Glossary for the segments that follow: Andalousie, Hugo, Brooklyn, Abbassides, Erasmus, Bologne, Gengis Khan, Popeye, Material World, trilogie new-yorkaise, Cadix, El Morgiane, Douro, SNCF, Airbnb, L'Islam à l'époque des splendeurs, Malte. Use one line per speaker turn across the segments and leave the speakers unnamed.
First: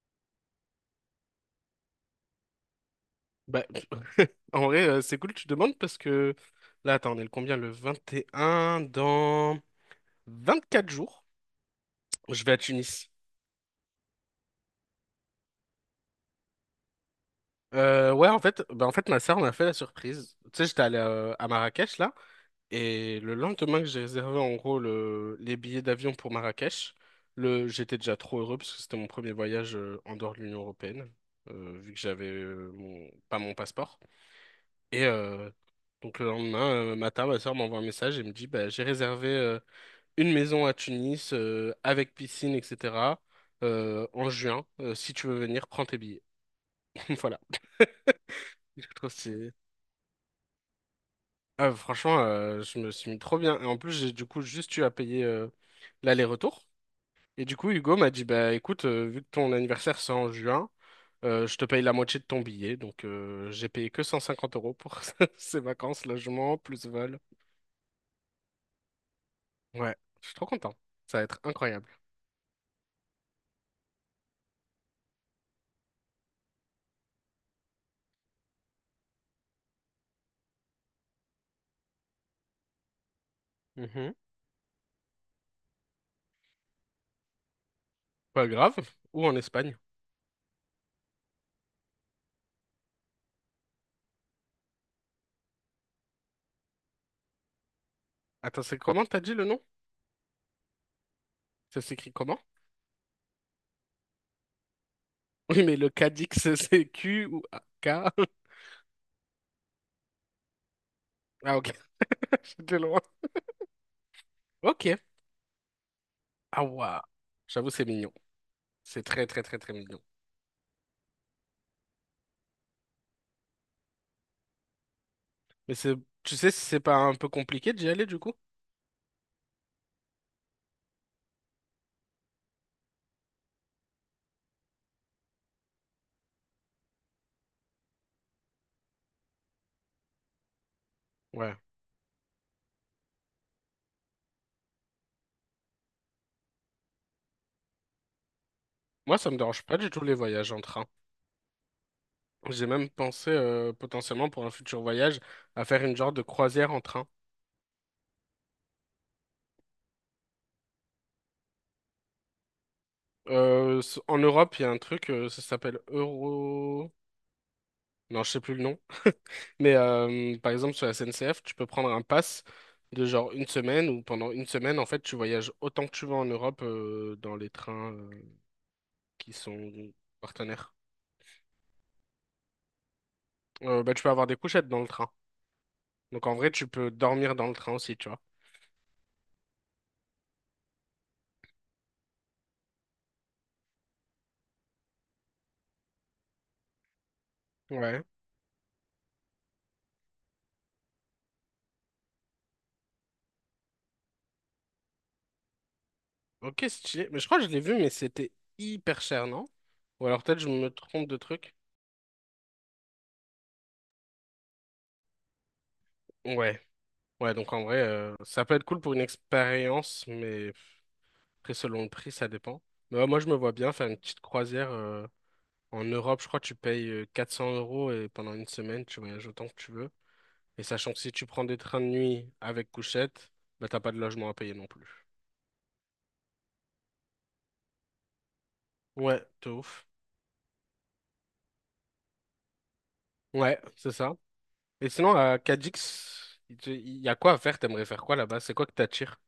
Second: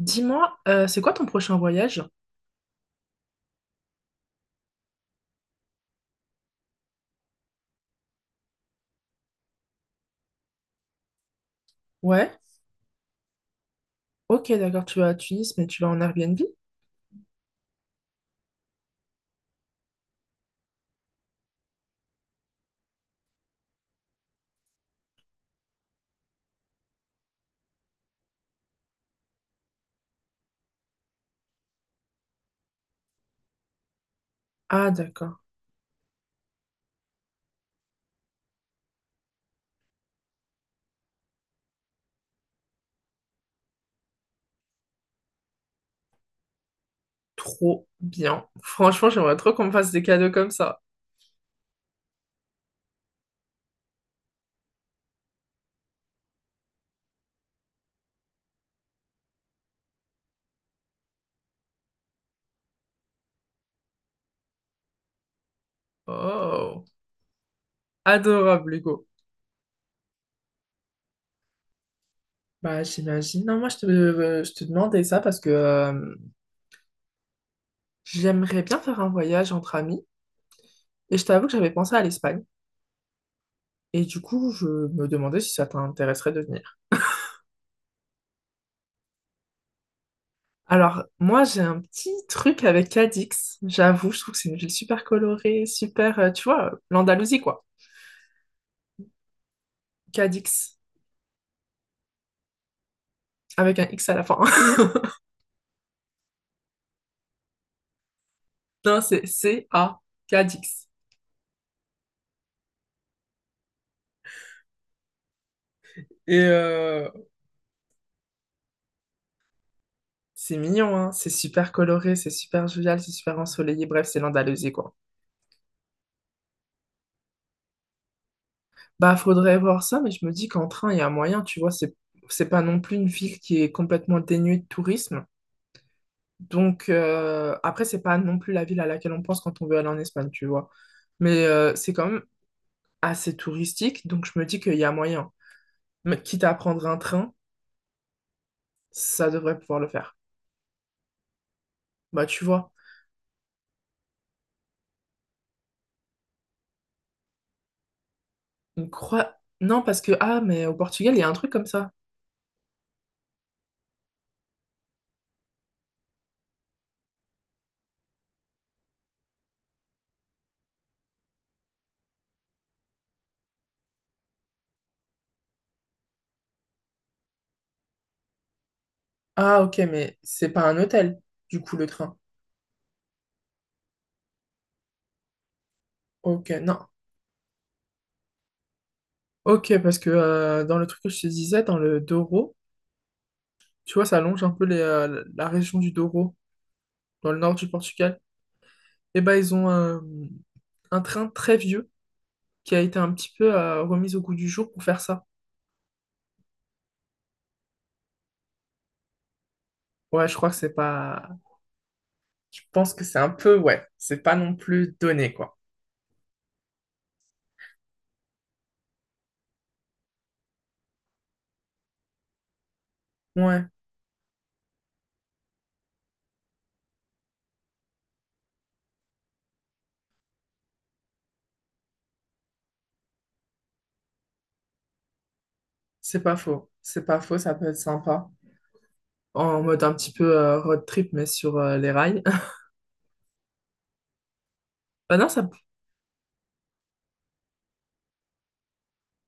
Dis-moi, c'est quoi ton prochain voyage?
Bah, en vrai, c'est cool que tu demandes parce que là, attends, on est le combien? Le 21 dans 24 jours.
Ouais,
Je vais à Tunis.
ok, d'accord, tu vas à Tunis, mais tu vas en Airbnb?
En fait, ma sœur m'a fait la surprise. Tu sais, j'étais allé à Marrakech là, et le lendemain que j'ai réservé en gros les billets d'avion pour Marrakech, j'étais déjà trop heureux parce que c'était mon premier voyage en dehors de l'Union européenne, vu que j'avais pas mon passeport.
Ah,
Et
d'accord,
euh, donc le lendemain matin, ma sœur m'envoie un message et me dit, bah, j'ai réservé une maison à Tunis avec piscine, etc. En juin. Si tu veux venir, prends tes billets. Voilà.
trop bien.
Je
Franchement,
trouve que
j'aimerais trop
c'est-
qu'on me fasse des cadeaux comme ça.
Ah, franchement, je me suis mis trop bien. Et en plus, j'ai du coup juste eu à payer l'aller-retour. Et du coup, Hugo m'a dit, bah écoute, vu que ton anniversaire c'est en juin, je te paye la moitié de ton billet. Donc j'ai payé que 150 euros pour ces vacances, logement,
Oh,
plus vol.
adorable, Hugo.
Ouais, je suis trop content. Ça va être incroyable.
Bah, j'imagine. Non, moi, je te demandais ça parce que j'aimerais bien faire un voyage entre amis et je t'avoue que j'avais pensé à l'Espagne. Et
Mhm.
du coup, je me demandais si ça t'intéresserait de venir.
Pas grave. Ou en Espagne.
Alors, moi, j'ai un petit truc avec Cadix. J'avoue, je trouve que c'est une ville super colorée, super, tu vois, l'Andalousie, quoi.
Attends, c'est comment t'as dit le nom?
Cadix,
Ça s'écrit comment?
avec un X à la fin.
Oui, mais le Cadix, c'est Q ou K?
Non, c'est C-A, Cadix.
Ah, ok, j'étais loin. Ok.
Et
Ah, waouh.
euh,
J'avoue, c'est mignon. C'est très, très, très, très mignon.
c'est mignon, hein, c'est super coloré, c'est super jovial, c'est super ensoleillé, bref, c'est l'Andalousie, quoi.
Mais c'est, tu sais si c'est pas un peu compliqué d'y aller, du coup?
Bah, faudrait voir ça, mais je me dis qu'en train, il y a moyen, tu vois, c'est pas non plus une ville qui est complètement dénuée de tourisme. Donc, après, c'est pas non plus la ville à laquelle on pense quand on veut aller en Espagne, tu vois. Mais
Ouais.
c'est quand même assez touristique, donc je me dis qu'il y a moyen. Mais quitte à prendre un train,
Moi,
ça
ça me
devrait
dérange pas
pouvoir le
du tout les
faire.
voyages en train.
Bah, tu
J'ai
vois,
même pensé, potentiellement, pour un futur voyage, à faire une genre de croisière en train.
une croix... Non, parce que, ah, mais au Portugal, il y a un truc comme ça.
En Europe, il y a un truc, ça s'appelle Euro... Non, je sais plus le nom. Mais par exemple, sur la SNCF, tu peux prendre un pass de genre une semaine ou pendant une semaine, en fait, tu voyages autant que tu veux en Europe dans les trains qui
Ah, ok,
sont
mais c'est pas
partenaires.
un hôtel, du coup, le train.
Tu peux avoir des couchettes dans le train. Donc en
Ok,
vrai, tu
non.
peux dormir dans le train aussi, tu vois.
Ok, parce que dans le truc que je te disais, dans le Douro, tu vois, ça longe un peu la région du Douro, dans le nord du
Ouais.
Portugal. Et ben, un train très vieux qui a été un petit peu remis au goût du jour pour faire ça.
Ok, stylé. Mais je crois que je l'ai vu, mais c'était hyper cher, non? Ou alors
Ouais, je
peut-être je
crois que c'est
me trompe de
pas...
truc.
Je pense que c'est un peu, ouais, c'est pas non plus donné, quoi.
Ouais. Ouais, donc en vrai, ça peut être cool pour une expérience, mais après, selon le prix, ça dépend. Mais ouais, moi, je me vois
Ouais,
bien faire une petite croisière. En Europe, je crois que tu payes 400 euros et pendant une semaine, tu voyages autant que tu veux. Et sachant que si tu prends des trains de nuit avec couchette, bah t'as pas de logement à payer non plus.
c'est pas faux. C'est pas faux, ça peut être sympa.
Ouais, de
En mode
ouf.
un petit peu road trip, mais sur les rails.
Ouais, c'est ça. Et sinon,
Bah non,
à
ça,
Cadix, il y a quoi à faire? T'aimerais faire quoi là-bas? C'est quoi que t'attires?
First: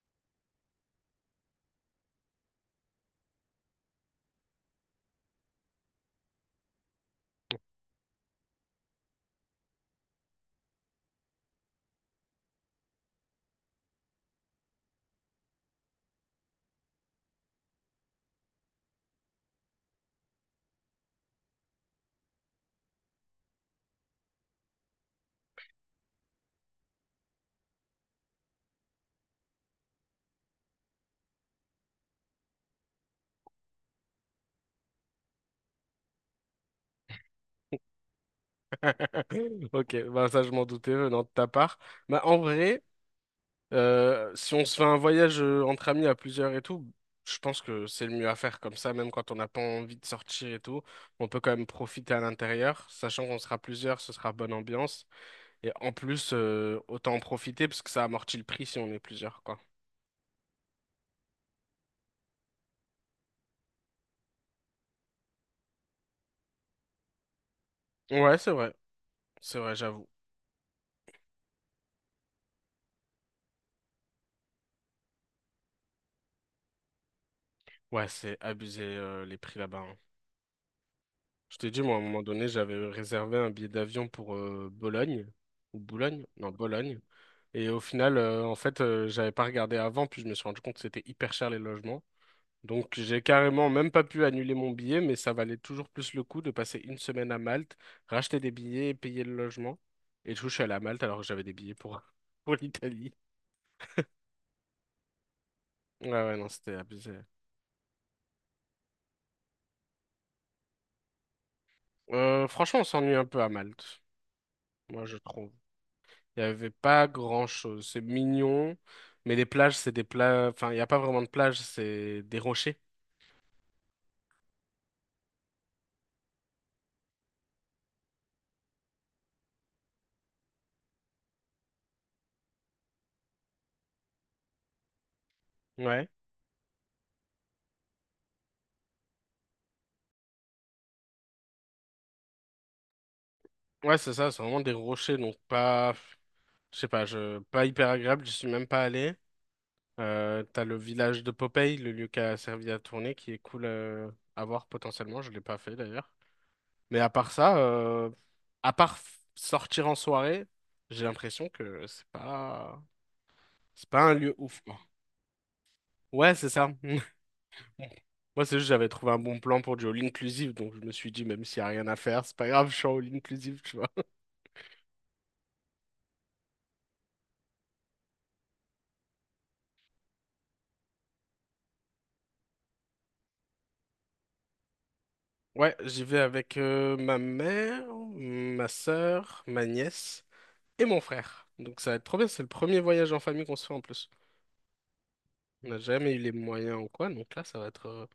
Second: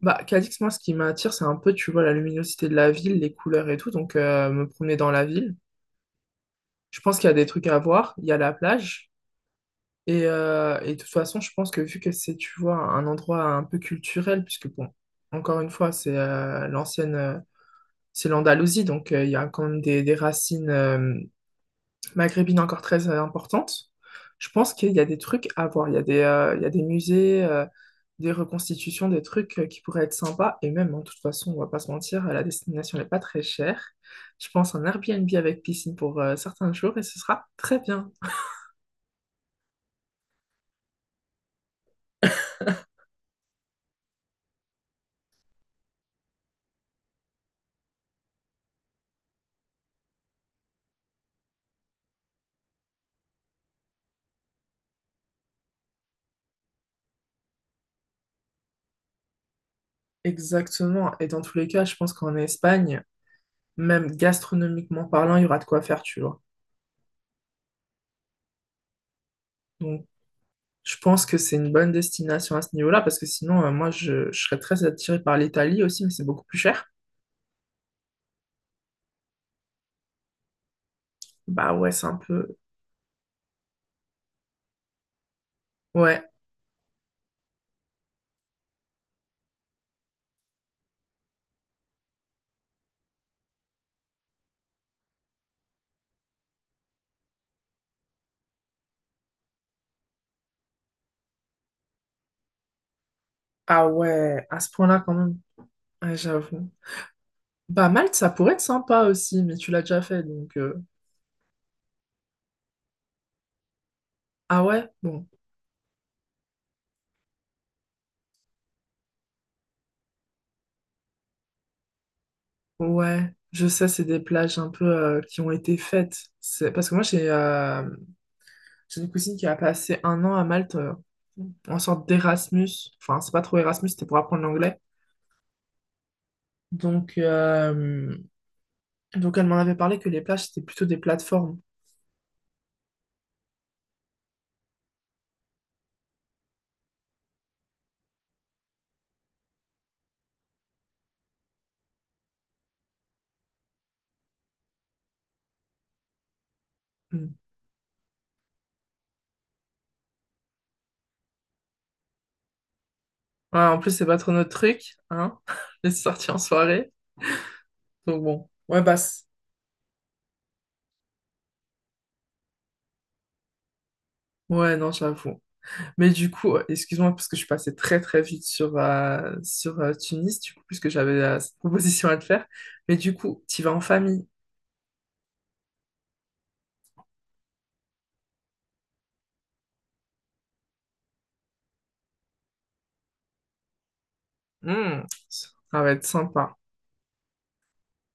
bah, Cadix, moi, ce qui m'attire, c'est un peu, tu vois, la luminosité de la ville, les couleurs et tout. Donc, me promener dans la ville. Je pense qu'il y a des trucs à voir. Il y a la plage. Et de toute façon, je pense que vu que c'est, tu vois, un endroit un peu culturel, puisque, bon, encore une fois, c'est l'Andalousie. Donc, il y a quand même des racines, maghrébine encore très importante. Je pense qu'il y a des trucs à voir. Il y a il y a des musées, des reconstitutions, des trucs qui pourraient être sympas. Et même, hein, de toute façon, on va pas se mentir, la destination n'est pas très chère. Je pense un Airbnb avec piscine pour certains jours et ce sera très bien.
Ok, bah ça je m'en doutais venant de ta part. Bah en vrai, si on se fait un voyage entre amis à plusieurs et tout, je pense que c'est le mieux à faire comme ça, même quand on n'a pas envie de sortir et tout. On peut quand même profiter à l'intérieur, sachant qu'on sera plusieurs, ce sera bonne ambiance. Et en plus, autant en profiter parce que ça amortit le prix si on est plusieurs, quoi.
Exactement. Et dans tous les cas, je pense qu'en Espagne, même gastronomiquement parlant, il y aura de quoi faire, tu vois.
Ouais, c'est vrai,
Donc,
j'avoue.
je pense que c'est une bonne destination à ce niveau-là parce que sinon, je serais très attirée par l'Italie aussi, mais c'est beaucoup plus cher.
Ouais, c'est abusé les prix là-bas, hein. Je t'ai
Bah
dit,
ouais,
moi, à un
c'est un
moment
peu,
donné, j'avais réservé un billet d'avion pour Bologne, ou Boulogne,
ouais.
non, Bologne. Et au final, j'avais pas regardé avant, puis je me suis rendu compte que c'était hyper cher les logements. Donc, j'ai carrément même pas pu annuler mon billet, mais ça valait toujours plus le coup de passer une semaine à Malte, racheter des billets et payer le logement. Et du coup, je suis allé à Malte alors que j'avais des billets pour, pour l'Italie.
Ah ouais, à ce point-là quand même.
Ouais,
Ouais,
ouais, non,
j'avoue.
c'était abusé.
Bah Malte, ça pourrait être sympa aussi, mais tu l'as déjà fait, donc...
Franchement, on s'ennuie un peu à Malte,
Ah ouais?
moi, je
Bon.
trouve. Il n'y avait pas grand-chose. C'est mignon, mais les plages, c'est des plages... Enfin, il n'y a pas vraiment de plage, c'est des rochers.
Ouais. Je sais, c'est des plages un peu qui ont été faites. C'est... Parce que moi, j'ai une cousine qui a passé un an à Malte en sorte d'Erasmus. Enfin, c'est pas trop Erasmus, c'était pour apprendre l'anglais.
Ouais.
Donc, donc elle m'en avait parlé que les plages, c'était plutôt des plateformes.
Ouais, c'est ça, c'est vraiment des rochers, donc pas... Je sais pas, je... pas hyper agréable, je suis même pas allé. T'as le village de Popeye, le lieu qui a servi à tourner, qui est cool à voir potentiellement, je l'ai pas fait d'ailleurs. Mais à
Mm.
part ça, à part sortir en soirée, j'ai l'impression que c'est pas...
Ouais, en
C'est
plus,
pas
c'est
un
pas trop
lieu
notre
ouf, quoi.
truc, hein, les sorties
Ouais,
en
c'est ça.
soirée. Donc
Moi,
bon,
c'est juste
ouais,
j'avais trouvé un
basse.
bon plan pour du all inclusive, donc je me suis dit, même s'il n'y a rien à faire, c'est pas grave, je suis en all inclusive, tu vois.
Ouais, non, j'avoue. Mais du coup, excuse-moi, parce que je suis passée très très vite sur Tunis, du coup, puisque j'avais cette proposition à te faire. Mais du coup, tu vas en famille.
Ouais, j'y vais avec ma mère, ma sœur, ma nièce et mon frère. Donc ça va être trop bien, c'est le premier voyage en famille qu'on se fait en plus.
Hmm, ça
On n'a
va être
jamais eu les
sympa.
moyens ou quoi, donc là, ça va être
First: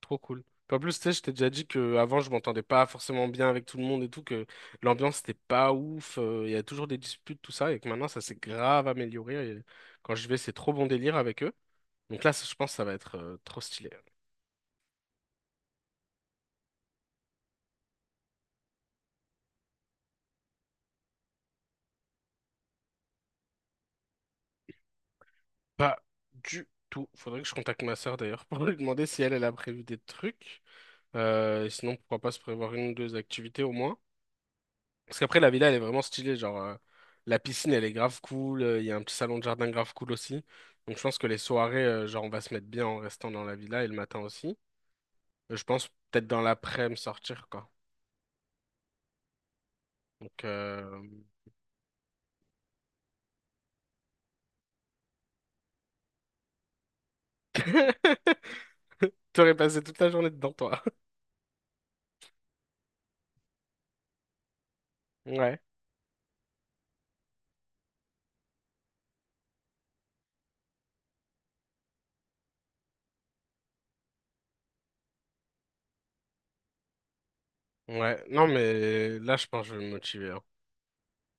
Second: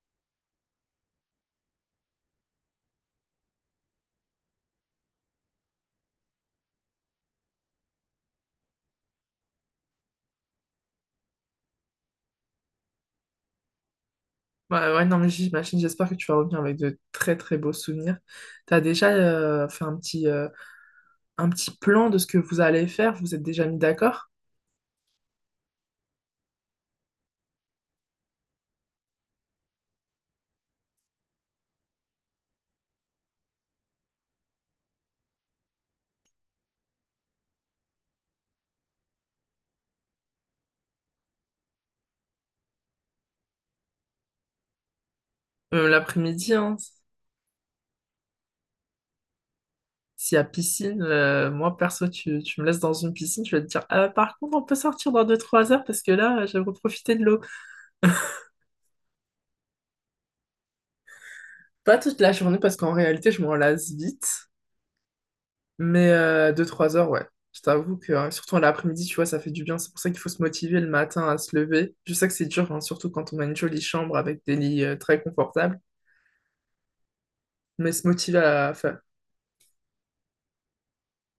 trop cool. Puis en plus, tu sais, je t'ai déjà dit que avant je m'entendais pas forcément bien avec tout le monde et tout, que l'ambiance n'était pas ouf, il y a toujours des disputes, tout ça, et que maintenant, ça s'est grave amélioré. Et quand je vais, c'est trop bon délire avec eux. Donc là, ça, je pense que ça va être trop stylé.
Ouais, ouais, non, mais j'imagine, j'espère que tu vas revenir avec de très très beaux souvenirs. T'as déjà fait un un petit plan de ce que vous allez faire? Vous êtes déjà mis d'accord?
Pas du tout. Faudrait que je contacte ma sœur d'ailleurs pour lui demander si elle a prévu des trucs. Sinon, pourquoi pas se prévoir une ou deux activités au moins. Parce qu'après, la villa, elle est vraiment stylée. Genre, la piscine, elle est grave cool. Il y a un petit salon de jardin grave cool aussi. Donc, je pense que les soirées, genre, on va se mettre bien en restant dans la villa et le matin aussi. Je
Même
pense peut-être dans
l'après-midi, hein,
l'après-midi sortir, quoi.
s'il y a
Donc, euh,
piscine, moi perso, tu me laisses dans une piscine, je vais te dire, ah, par contre, on peut sortir dans deux trois heures parce que là, j'aimerais profiter de l'eau.
T'aurais passé toute la journée dedans, toi.
Pas toute la journée parce qu'en réalité, je m'en lasse vite.
Ouais.
Mais 2-3 heures, ouais. Je t'avoue que, surtout à l'après-midi, tu vois, ça fait du bien. C'est pour ça qu'il faut se motiver le matin à se lever. Je sais que c'est dur, hein, surtout quand on a une jolie chambre avec des lits très confortables. Mais se
Ouais.
motiver
Non,
à faire.
mais là, je pense que je vais me motiver, hein.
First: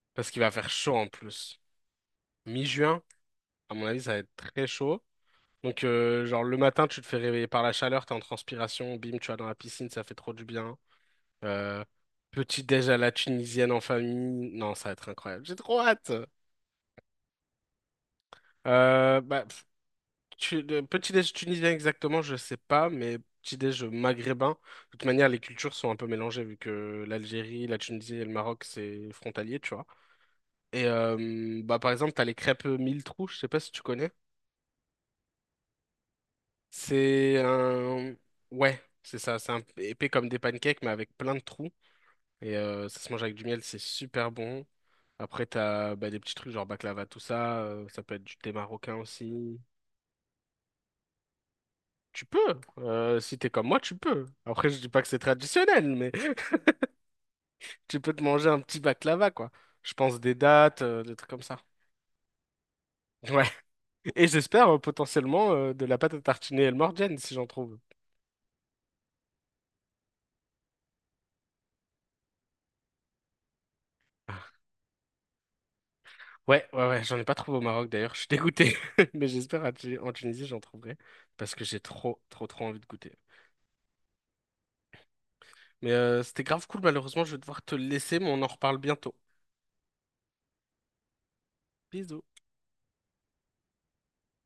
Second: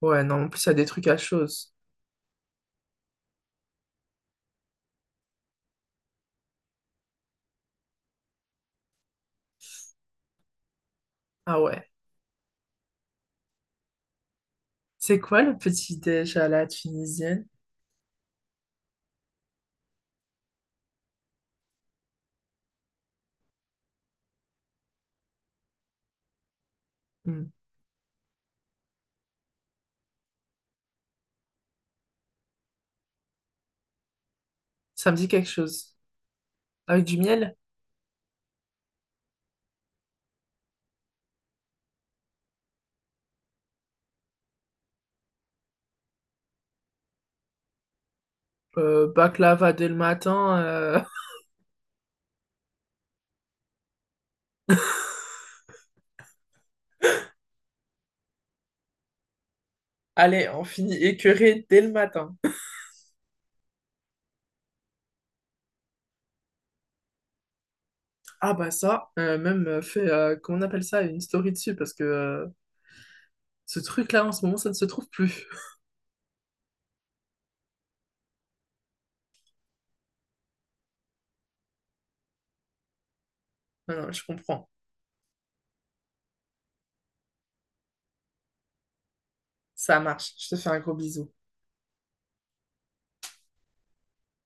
Ouais,
Parce qu'il
non, en
va
plus, il y
faire
a des
chaud
trucs
en
à
plus.
chose.
Mi-juin, à mon avis, ça va être très chaud. Donc, genre, le matin, tu te fais réveiller par la chaleur, t'es en transpiration, bim, tu vas dans la piscine, ça fait trop du bien.
Ah
Euh,
ouais.
petit déj à la tunisienne en famille. Non, ça va être
C'est quoi
incroyable. J'ai
le
trop
petit
hâte.
déj à la tunisienne?
Euh, bah, pff, le petit déj tunisien exactement, je sais pas, mais petit déj maghrébin. De toute manière, les cultures sont un peu mélangées vu que
Hmm.
l'Algérie, la Tunisie et le Maroc, c'est frontalier, tu vois. Par exemple, t'as les crêpes mille trous, je sais pas si tu connais.
Ça me dit quelque chose. Avec du
C'est
miel?
un... Ouais, c'est ça, c'est un peu épais comme des pancakes, mais avec plein de trous. Ça se mange avec du miel, c'est super bon. Après, t'as des petits trucs genre baklava, tout ça. Ça peut être du thé marocain aussi.
Baklava dès le matin.
Tu peux, si t'es comme moi, tu peux. Après, je dis pas que c'est traditionnel, mais tu peux te manger un petit baklava, quoi. Je pense des
Allez, on
dates,
finit
des trucs comme ça.
écœuré dès le matin.
Ouais. Et j'espère potentiellement de la pâte à tartiner El Morgiane, si j'en trouve.
Ah bah ça, même fait, comment on appelle ça, une story dessus, parce que ce truc-là, en ce moment, ça ne se trouve plus.
Ouais, ouais, ouais, j'en ai pas trouvé au Maroc d'ailleurs, je suis dégoûté. Mais j'espère à en Tunisie, j'en trouverai. Parce que j'ai trop, trop, trop envie de goûter.
Non, non, je comprends.
Mais c'était grave cool, malheureusement, je vais devoir te laisser, mais on en reparle bientôt.
Ça marche. Je te fais un gros bisou.
Bisous.